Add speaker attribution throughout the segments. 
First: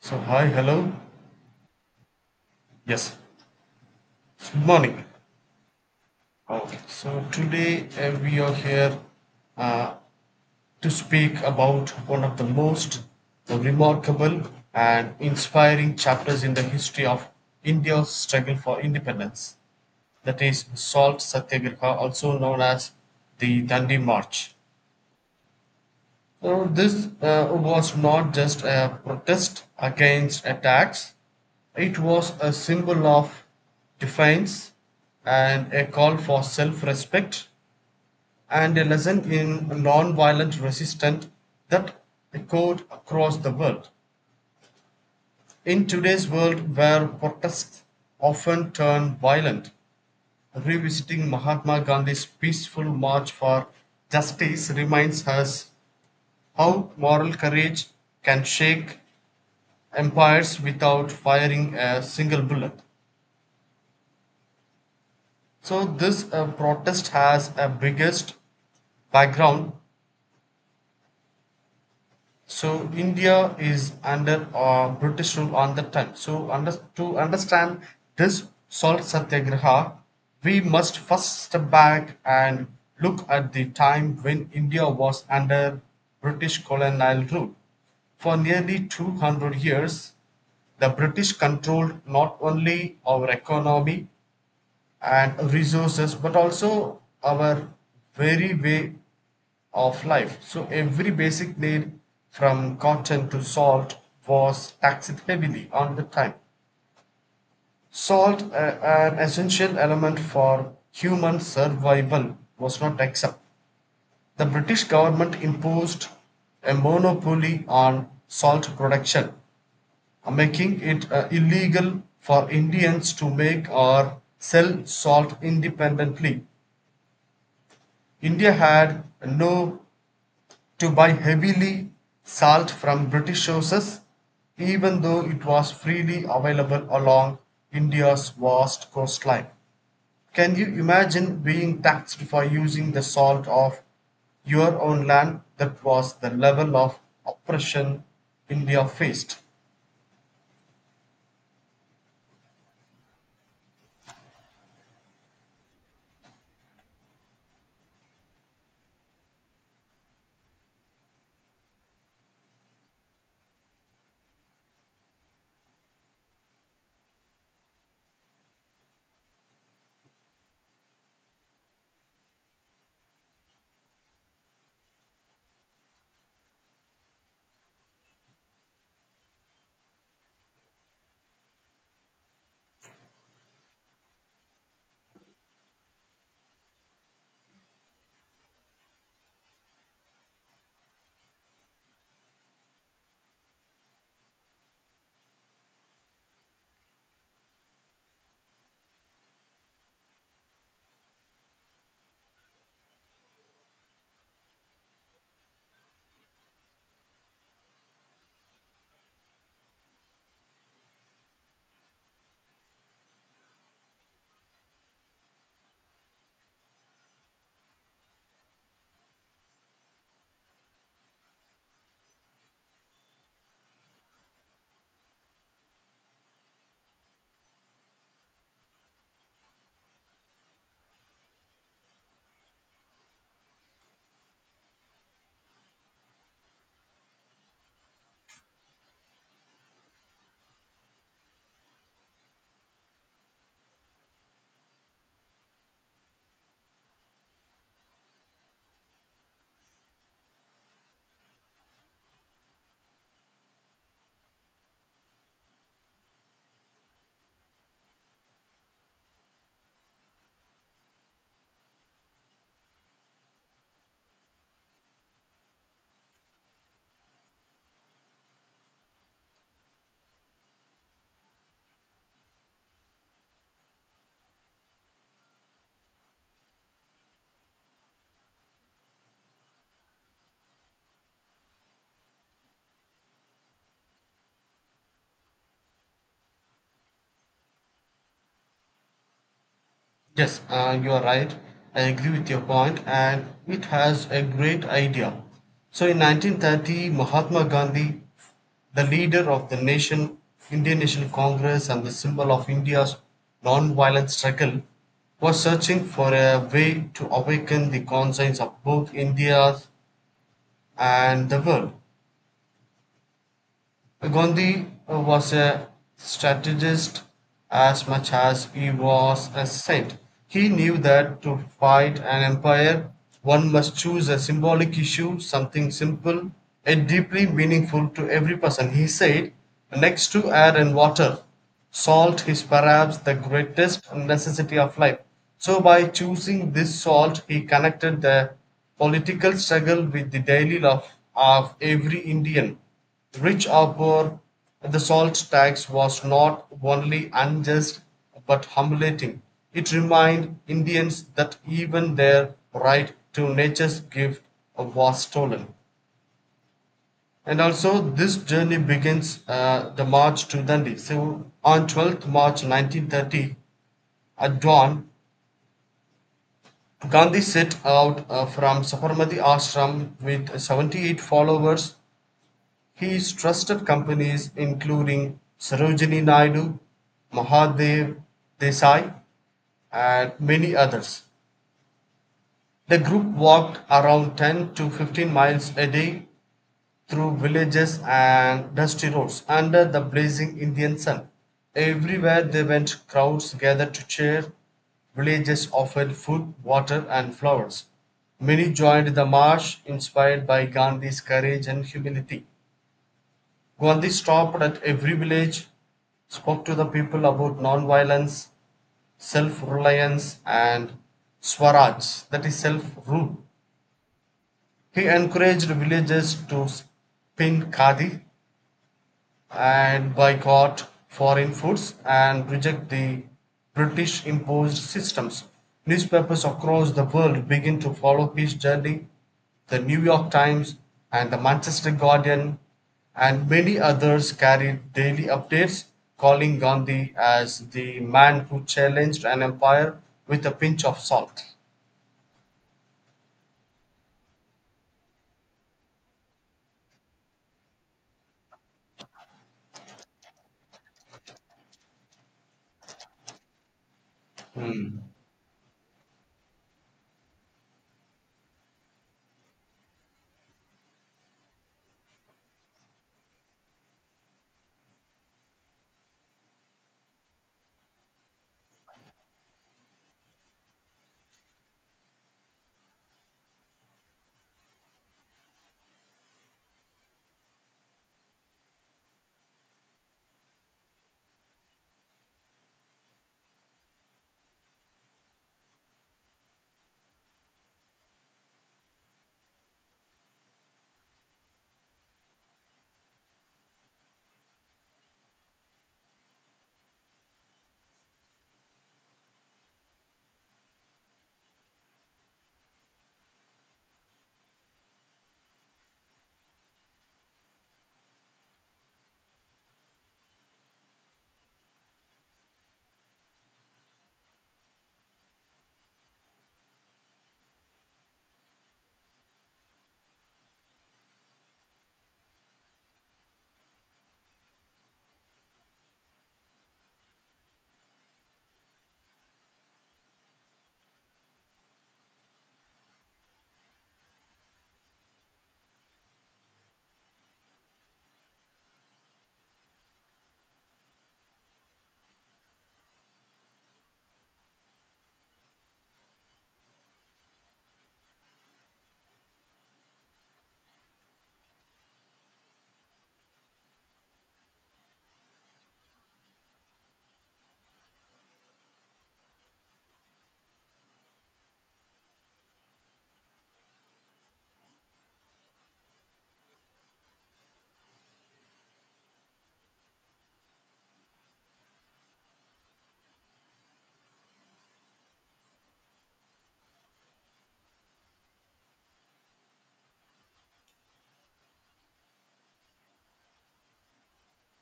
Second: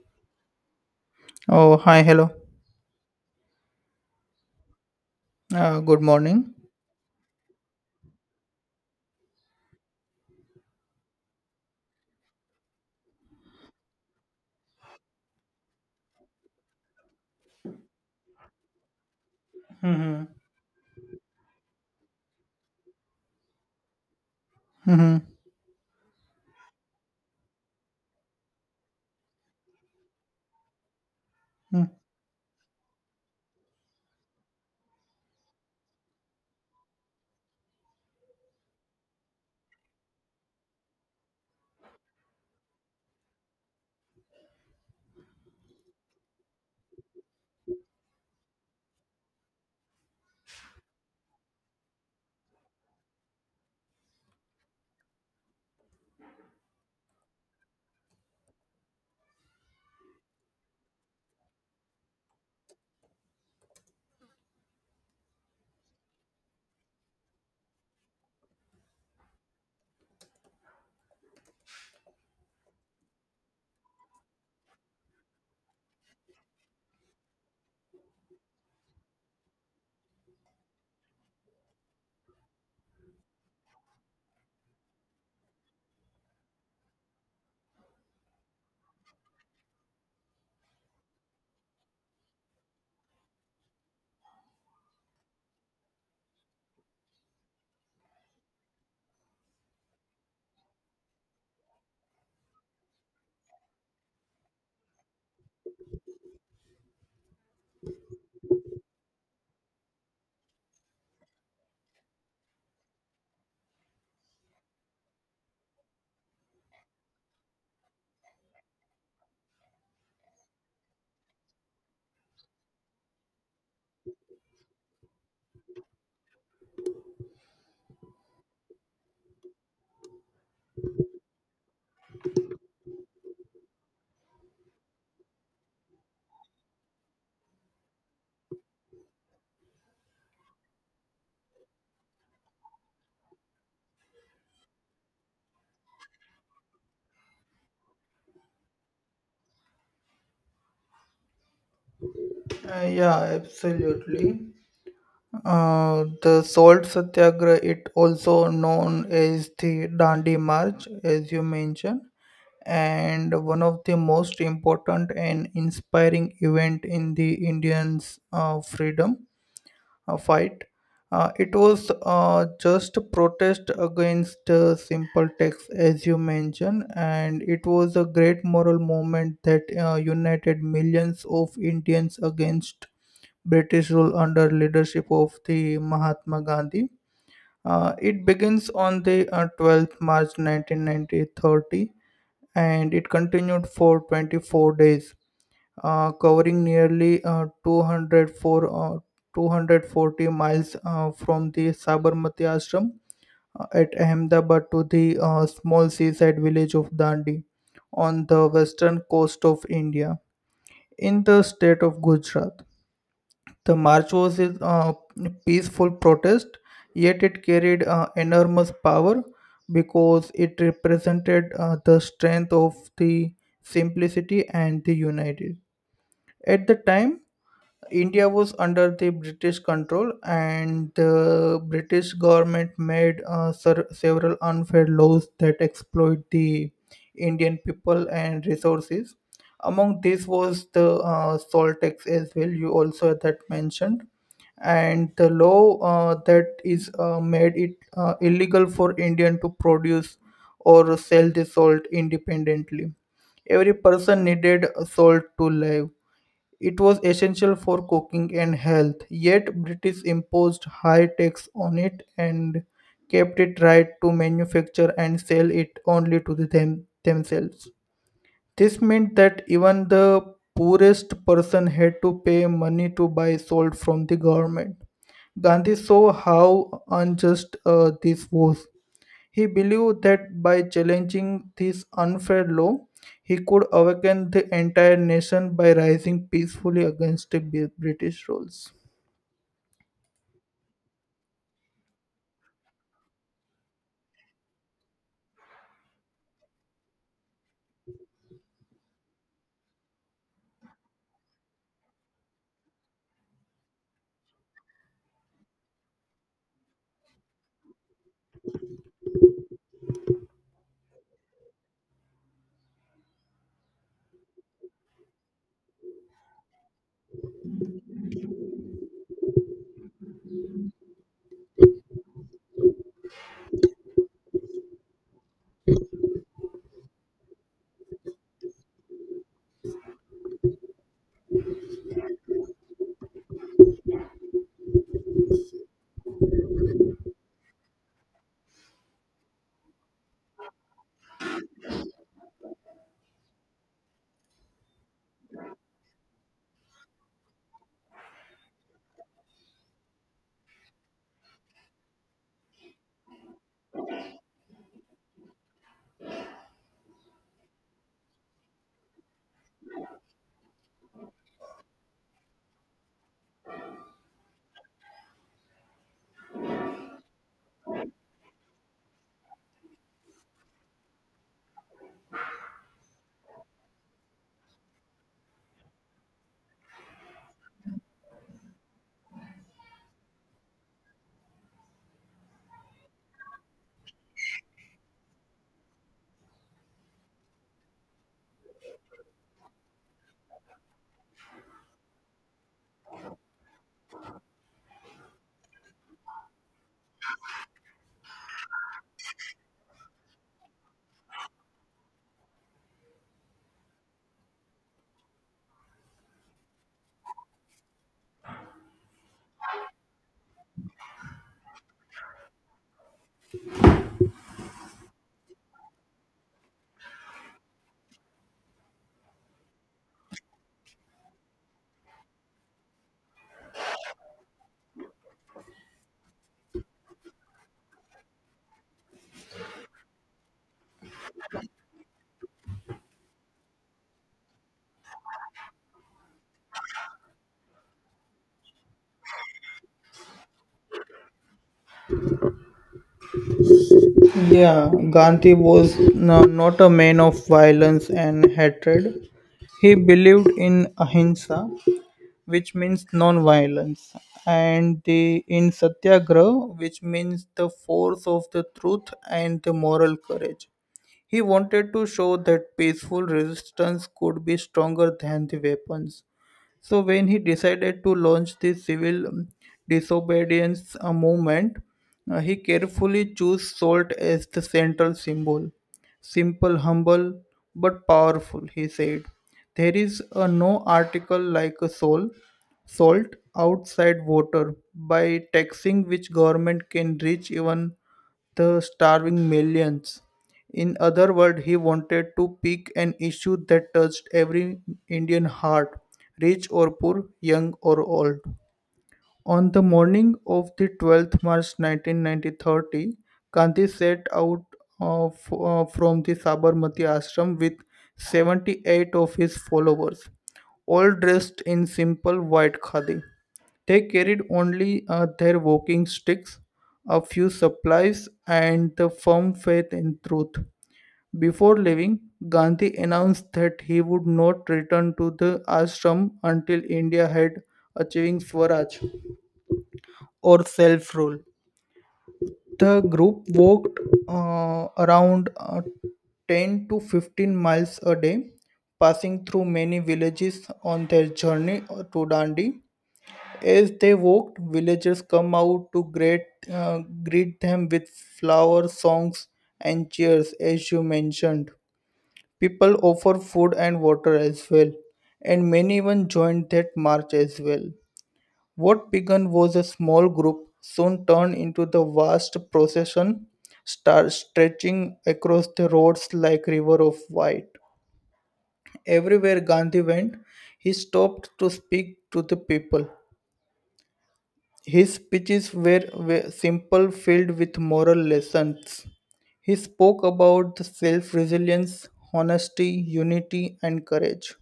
Speaker 1: So, hi, hello.
Speaker 2: Oh, hi, hello.
Speaker 1: Yes, good morning.
Speaker 2: Good morning.
Speaker 1: So, today we are here uh, to speak about one of the most remarkable and inspiring chapters in the history of India's struggle for independence.
Speaker 2: Mm-hmm.
Speaker 1: That is, Salt Satyagraha, also known as the Dandi March.
Speaker 2: Mm-hmm.
Speaker 1: So this was not just a protest against a tax, it was a symbol of defiance and a call for self respect and a lesson in non violent resistance that echoed across the world. In today's world, where protests often turn violent, revisiting Mahatma Gandhi's peaceful march for justice reminds us how moral courage can shake empires without firing a single bullet. So this protest has a biggest background. So India is under British rule on that time. So to understand this salt satyagraha, we must first step back and look at the time when India was under British colonial rule. For nearly 200 years, the British controlled not only our economy and resources but also our very way of life. So every basic need from cotton to salt was taxed heavily on the time. Salt, an essential element for human survival, was not exempt. The British government imposed a monopoly on salt production, making it illegal for Indians to make or sell salt independently. India had no to buy heavily salt from British sources, even though it was freely available along India's vast coastline. Can you imagine being taxed for using the salt of your own land? That was the level of oppression India faced.
Speaker 2: Yeah, absolutely. The Salt Satyagraha, it also known as the Dandi March, as you mentioned, and one of the most important and inspiring event in the Indians' freedom. Fight. It was just a protest against simple tax, as you mentioned, and it was a great moral movement that united millions of Indians against British rule under leadership of the Mahatma Gandhi. It begins on the 12th March nineteen ninety thirty, and it continued for 24 days covering nearly 204, 240 miles from the Sabarmati Ashram at Ahmedabad to the small seaside village of Dandi on the western coast of India in the state of Gujarat. The march was a peaceful protest, yet it carried enormous power because it represented the strength of the simplicity and the united. At the time, India was under the British control, and the British government made several unfair laws that exploit the Indian people and resources. Among these was the salt tax as well. You also had that mentioned, and the law that is made it illegal for Indian to produce or sell the salt independently. Every person needed salt to live, it was essential for cooking and health, yet British imposed high tax on it and kept it right to manufacture and sell it only to them, themselves. This meant that even the poorest person had to pay money to buy salt from the government. Gandhi saw how unjust this was. He believed that by challenging this unfair law, he could awaken the entire nation by rising peacefully against the British rules.
Speaker 1: Yes, you are right. I agree with your point, and it has a great idea. So, in 1930, Mahatma Gandhi, the leader of the nation, Indian National Congress, and the symbol of India's non-violent struggle, was searching for a way to awaken the conscience of both India and the world. Gandhi was a strategist as much as he was a saint. He knew that to fight an empire, one must choose a symbolic issue, something simple, yet deeply meaningful to every person. He said, next to air and water, salt is perhaps the greatest necessity of life. So, by choosing this salt, he connected the political struggle with the daily life of every Indian. The rich or poor, the salt tax was not only unjust but humiliating; it reminded Indians that even their right to nature's gift was stolen. And also this journey begins the march to Dandi. So on 12th March 1930 at dawn, Gandhi set out from Sabarmati Ashram with 78 followers. His trusted companies including Sarojini Naidu, Mahadev Desai and many others. The group walked around 10 to 15 miles a day through villages and dusty roads under the blazing Indian sun. Everywhere they went, crowds gathered to cheer. Villages offered food, water, and flowers. Many joined the march, inspired by Gandhi's courage and humility. Gandhi stopped at every village, spoke to the people about non-violence, self-reliance and Swaraj, that is self-rule. He encouraged villagers to spin khadi and boycott foreign foods and reject the British imposed systems. Newspapers across the world begin to follow his journey. The New York Times and the Manchester Guardian and many others carried daily updates calling Gandhi as the man who challenged an empire with a pinch of salt.
Speaker 2: Yeah, Gandhi was not a man of violence and hatred. He believed in ahimsa, which means non-violence,
Speaker 1: Hmm.
Speaker 2: and the in Satyagraha, which means the force of the truth and the moral courage. He wanted to show that peaceful resistance could be stronger than the weapons. So when he decided to launch the civil disobedience movement, he carefully chose salt as the central symbol. Simple, humble, but powerful, he said. There is no article like a soul, salt outside water by taxing which government can reach even the starving millions. In other words, he wanted to pick an issue that touched every Indian heart, rich or poor, young or old. On the morning of the 12th March 1930, Gandhi set out from the Sabarmati ashram with 78 of his followers, all dressed in simple white khadi. They carried only their walking sticks, a few supplies, and the firm faith in truth. Before leaving, Gandhi announced that he would not return to the ashram until India had achieving Swaraj or self rule. The group walked around 10 to 15 miles a day, passing through many villages on their journey to Dandi. As they walked, villagers come out to greet them with flower songs and cheers, as you mentioned. People offer food and water as well, and many even joined that march as well. What began was a small group soon turned into the vast procession, star stretching across the roads like river of white. Everywhere Gandhi went, he stopped to speak to the people. His speeches were simple, filled with moral lessons. He spoke about self resilience, honesty, unity, and courage.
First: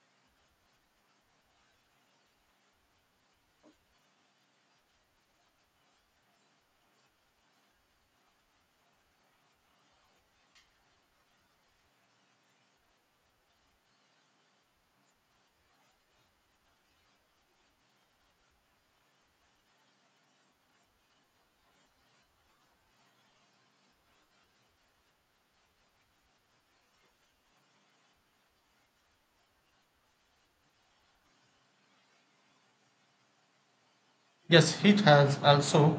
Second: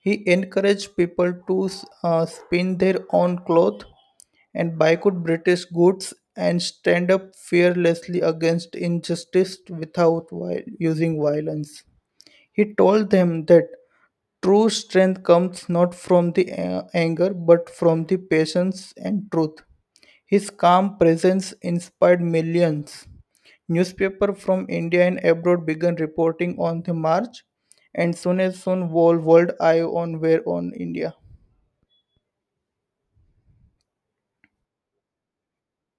Speaker 2: He encouraged people to spin their own cloth and boycott British goods and stand up fearlessly against injustice without using violence. He told them that true strength comes not from the anger but from the patience and truth. His calm presence inspired millions. Newspapers from India and abroad began reporting on the march, and soon whole world eye on were on India.
Speaker 1: Yes, it has also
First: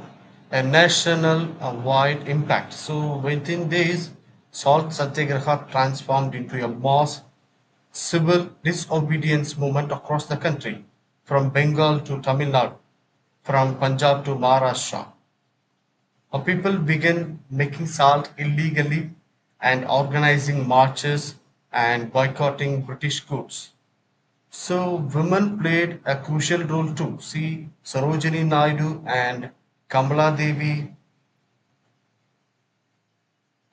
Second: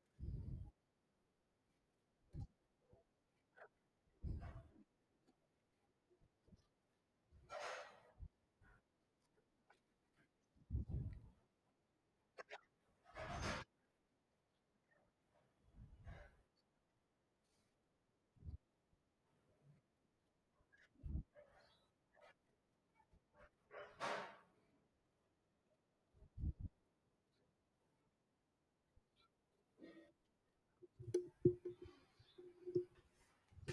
Speaker 1: a national wide impact. So within days, Salt Satyagraha transformed into a mass civil disobedience movement across the country, from Bengal to Tamil Nadu, from Punjab to Maharashtra. People began making salt illegally and organizing marches and boycotting British goods. So women played a crucial role too. See Sarojini Naidu and Kamala Devi,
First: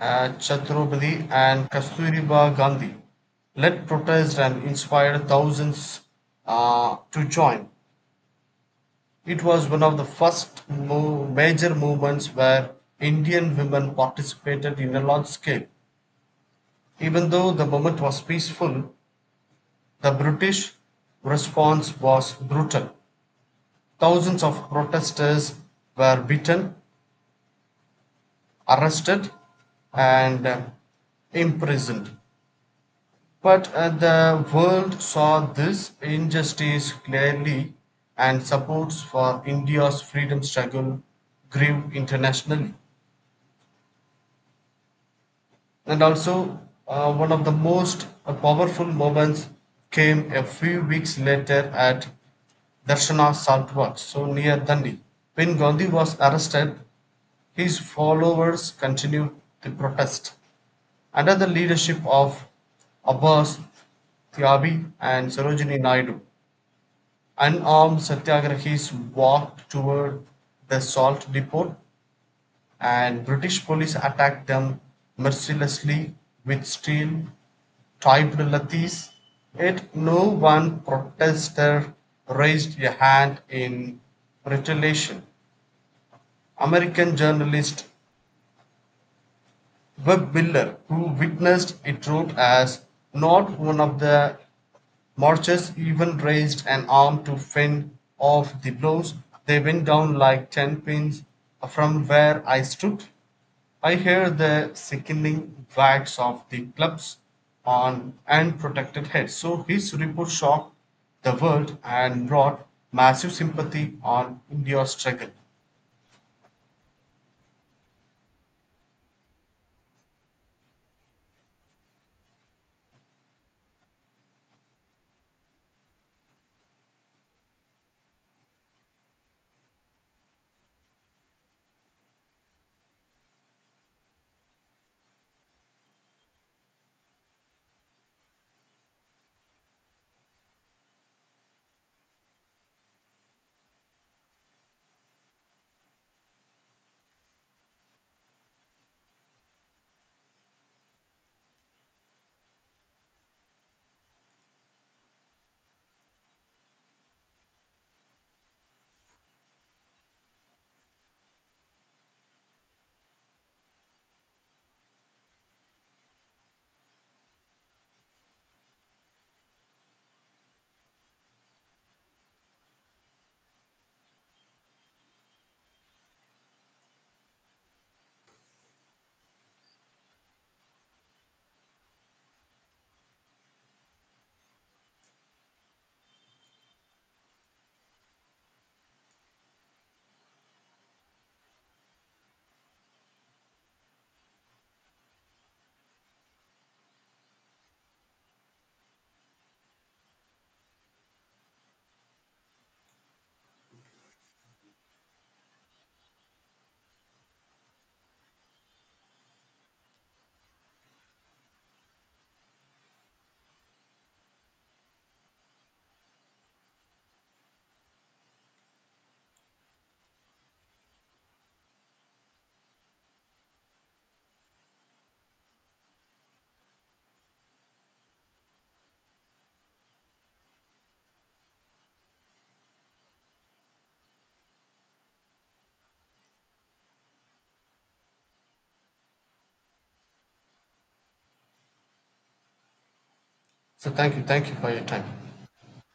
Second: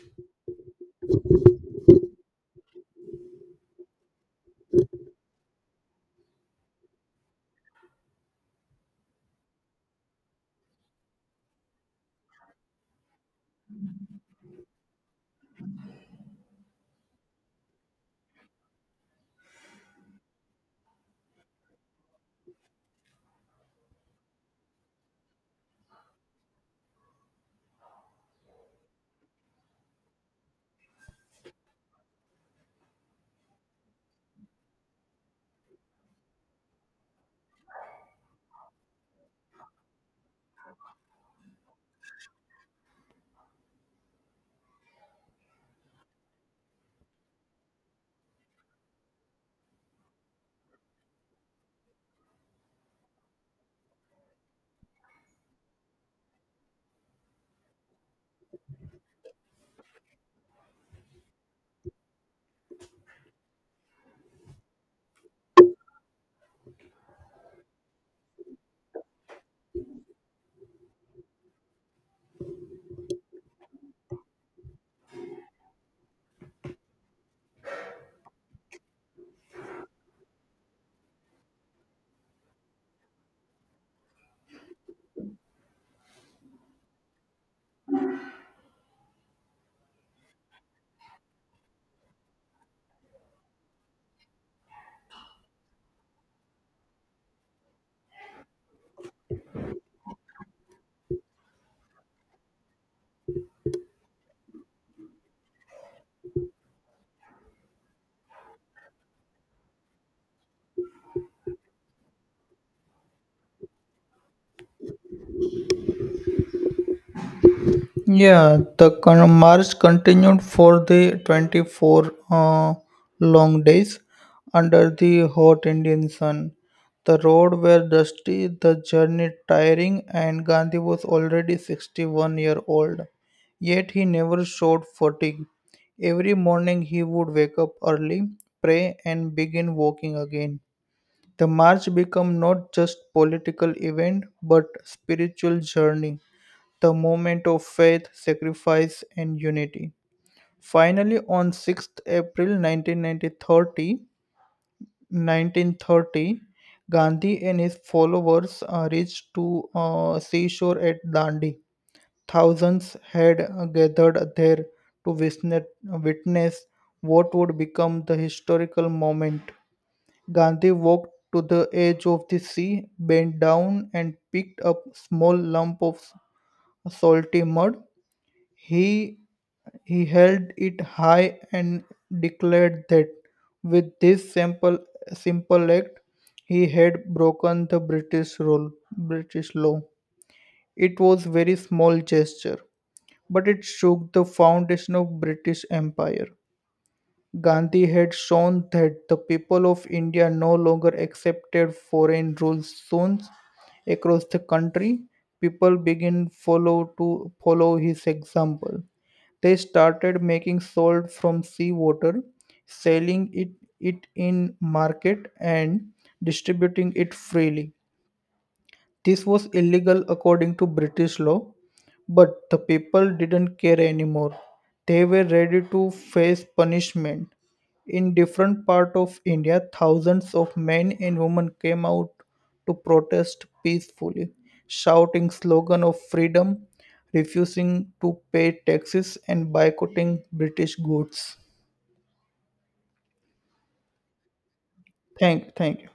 Speaker 1: Chhatrapati and Kasturiba Gandhi led protests and inspired thousands to join. It was one of the first major movements where Indian women participated in a large scale. Even though the movement was peaceful, the British response was brutal. Thousands of protesters were beaten, arrested, and imprisoned. But the world saw this injustice clearly, and supports for India's freedom struggle grew internationally. And also, one of the most powerful moments came a few weeks later at Darshana Saltwat, so near Dandi. When Gandhi was arrested, his followers continued the protest. Under the leadership of Abbas Thiabi and Sarojini Naidu, unarmed satyagrahis walked toward the salt depot and British police attacked them mercilessly with steel topped lathis, yet no one protester raised a hand in retaliation. American journalist Webb Miller, who witnessed it, wrote as not one of the marchers even raised an arm to fend off the blows. They went down like 10 pins from where I stood. I heard the sickening whacks of the clubs on unprotected heads. So his report shocked the world and brought massive sympathy on India's struggle.
Speaker 2: Yeah, the march continued for the 24 long days under the hot Indian sun. The roads were dusty, the journey tiring, and Gandhi was already 61-year-old. Yet he never showed fatigue. Every morning he would wake up early, pray, and begin walking again. The march became not just political event but spiritual journey, the moment of faith, sacrifice, and unity. Finally, on 6th April 1930, Gandhi and his followers reached to seashore at Dandi. Thousands had gathered there to witness what would become the historical moment. Gandhi walked to the edge of the sea, bent down, and picked up a small lump of salty mud. He He held it high and declared that, with this simple act, he had broken the British law. It was very small gesture, but it shook the foundation of British Empire. Gandhi had shown that the people of India no longer accepted foreign rule soon across the country. People began follow his example. They started making salt from seawater, selling it, it in market and distributing it freely. This was illegal according to British law, but the people didn't care anymore. They were ready to face punishment. In different parts of India, thousands of men and women came out to protest peacefully, shouting slogan of freedom, refusing to pay taxes and boycotting British goods.
Speaker 1: So thank you for your time.
Speaker 2: Thank you.